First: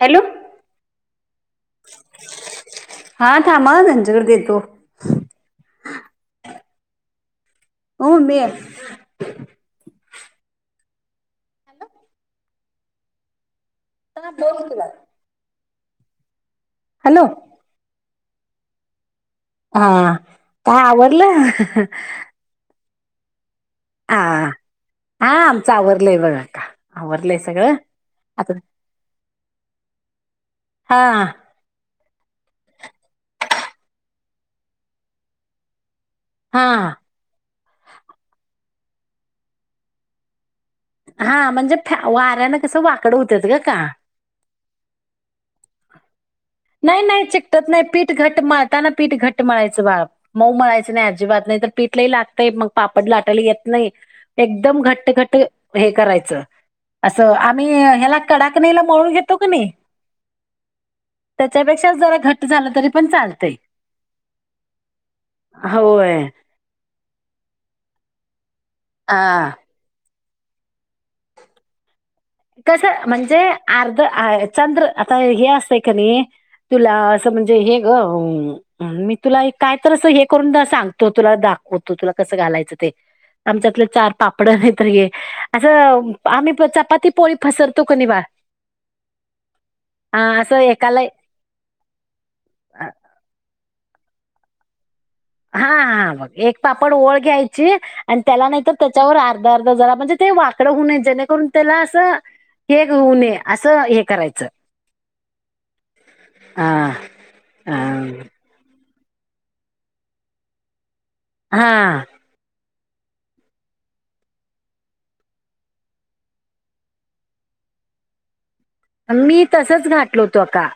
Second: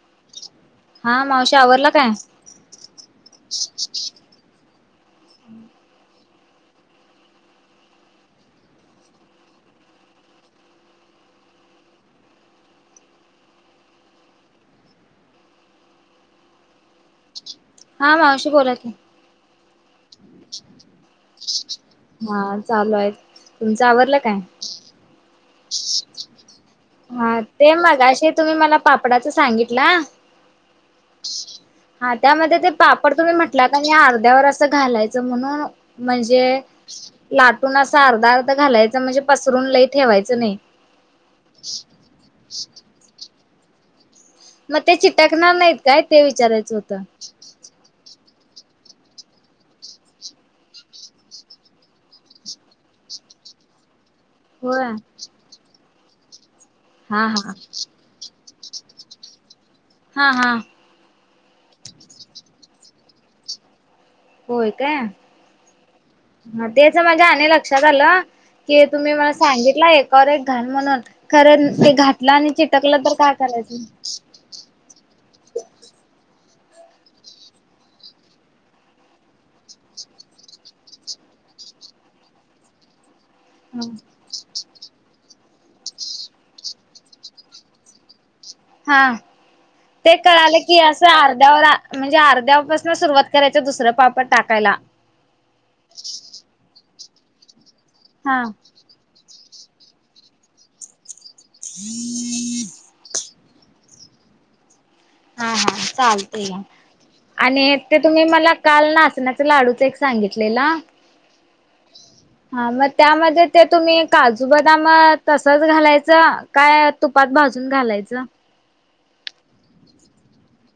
Hello हा मावशी आवरला काय हा थांबा हा त्यांच्याकडं देतो हम् [inaudible] हो मिळेल हॅलो हा बोल की बाळ हॅलो हा मावशी बोला की हा काय आवरलं हा चालू आहेत. तुमचं आवरलं काय आमच आवरले बघ आता हा ते मगाशी तुम्ही मला पापडाचं सांगितला हा हा त्यामध्ये ते पापड तुम्ही म्हटला कणी अर्ध्यावर असं घालायच म्हणून म्हणजे हा लाटून असा अर्धा अर्ध घालायच म्हणजे पसरून लय ठेवायचं नाही हा म्हणजे वाऱ्यान कसं वाकड होतात ग अक्का मग ते चिटाकणार नाहीत काय ते विचारायचं होतं नाही नाही चिकटत नाही पीठ घट मळताना पीठ घट्ट मळायचं बाळ मऊ मळायच नाही अजीबात नाही तर पीठ लय लागतय मग पापड लाटायला येत नाही एकदम होय घट्ट घट्ट हे करायचं हा असं हा आम्ही ह्याला कडा कनीला मळून घेतो कणी हा हा त्याच्यापेक्षा जरा घट्ट झालं तरी पण चालतय होय काय तेच माझ्या आणि लक्षात आलं की तुम्ही मला आ सांगितला एकावर एक घाल म्हणून खरं ते घात कस म्हणजे अर्ध चंद्र आता हे असतंय कणी तुला असं म्हणजे हे ग मी तुला काय तर असं हे करून सांगतो तुला द दाखवतो तुला कसं घालायचं ते आमच्यातले चार पापड नाही तर हे असं आम्ही चपाती पोळी फसरतो कनि बाळ हा ते हा कळालं की एकाला असं अर्ध्यावर म्हणजे अर्ध्यापासून सुरुवात करायची दुसरा पापड टाकायला हा हा म एक पापड ओळ घ्यायची आणि हा त्याला नाहीतर त्याच्यावरर् अर्ध अर्ध जरा म्हणजे ते वाकडं होऊ नये जेणेकरून त्याला असं हे होऊ नये असं हे करायचं हा हा चालत घ्या हा आणि ते हा तुम्ही मला काल ना नाचण्याच लाडूच एक सांगितलेला हा हा मग त्यामध्ये ते तुम्ही काजू बदाम तसच घालायचं काय तुपात भाजू न घालायच मी तसच घातलो तो का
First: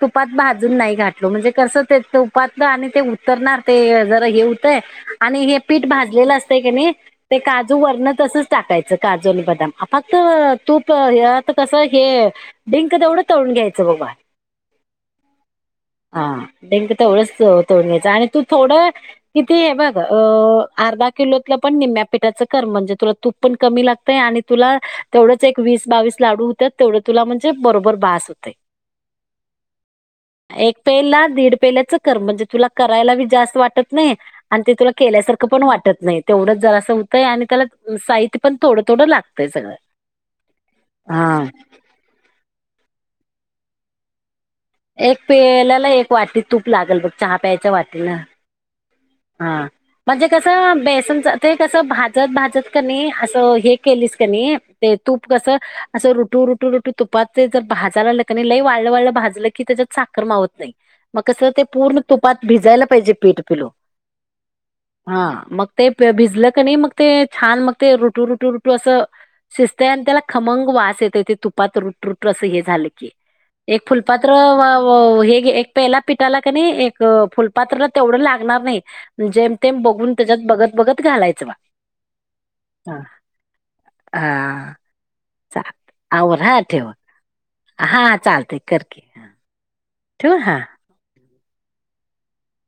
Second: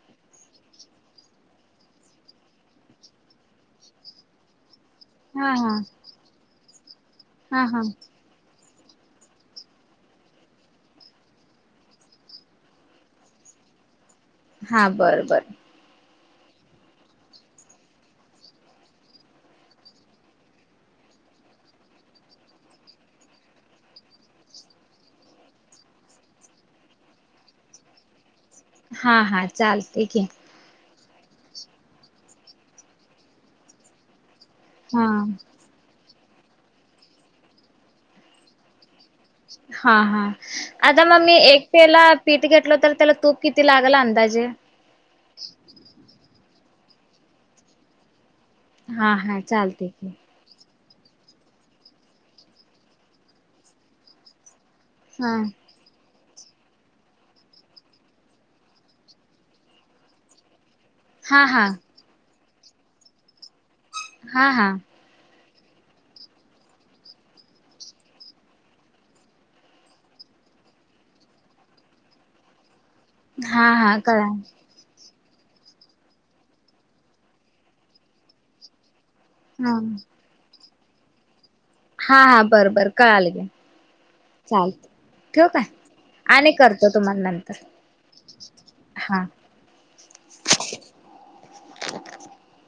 तुपात भाजून नाही घातलो म्हणजे कसं ते तुपात आणि ते उतरणार ते जरा हे आणि हा हे हा पीठ भाजलेलं असत की नाही ते हा काजू हा वरण तसच टाकायचं काजू आणि बदाम फक्त तूप ह्यात आता कसं हे डिंक तेवढं तळून घ्यायचं बघ बाळ. हा बरं बर. हा डिंक तेवढंच त तळून घ्यायचं आणि तू थोडं किती हे बघ अ आ र्धा किलोतलं पण निम्म्या पिठाचं कर म्हणजे तुला तूप पण कमी लागतय आणि तुला तेवढच एक वीस बावी बावीस लाडू हुत्यात, तेवढ तुला म्हणजे बरोबर बास होतयं‌. हा हा चालतयं की. एक पेला दीड पेल्याच कर म्हणजे तुला करायला बी जास्त वाटत नाही आणि ते तुला हा केल्यासारखं पण वाटत नाही तेवढंच जरासं होतंय आणि त्याला साहित्य पण थोड हा हा आता मग मी हा एक पेला पीट घेतलं तर त्याला तूप किती लागल अंदाजे? एक पेल्याला एक वाटी तूप लागल बघ चहा हा म्हणजे कसं बे ते कसं भाजत भाजत कनई असं हे केलीस क नाही ते तूप हा कसं असं रू रोटू रोटू तुपाातचे जर भाजयला लागल क नाई लई वाळं वाळं भाजलं की त्याच्यात साखर मावत नाही. मग कस हा ते हा पूर्ण तुपात भिजायला पाहिजे पीठ पिल्लू हा हा हा मग ते प भिजलं क नाही मग ते छान मग ते रुटू रुटू रुटू असं शिजतय आणि त्याला खमंग वास येतयं ते तुपात रुट रुट अस हे झाल हा एक हा कळा फुलपात्र व व हे एक पेला पिठाला क नाई एक फुलपात्र तेवढं लागणार नाही. जेम तेम बघून त्याच्यात बघत बघत घालायचं बाळं. हा हा बर बर कळालं घ्या. हा. चाल आवर आणि हा करतो ठेव, तुम्हाला नंतर हा चालतयं करकी हा. ठेवू हा. [inaudible]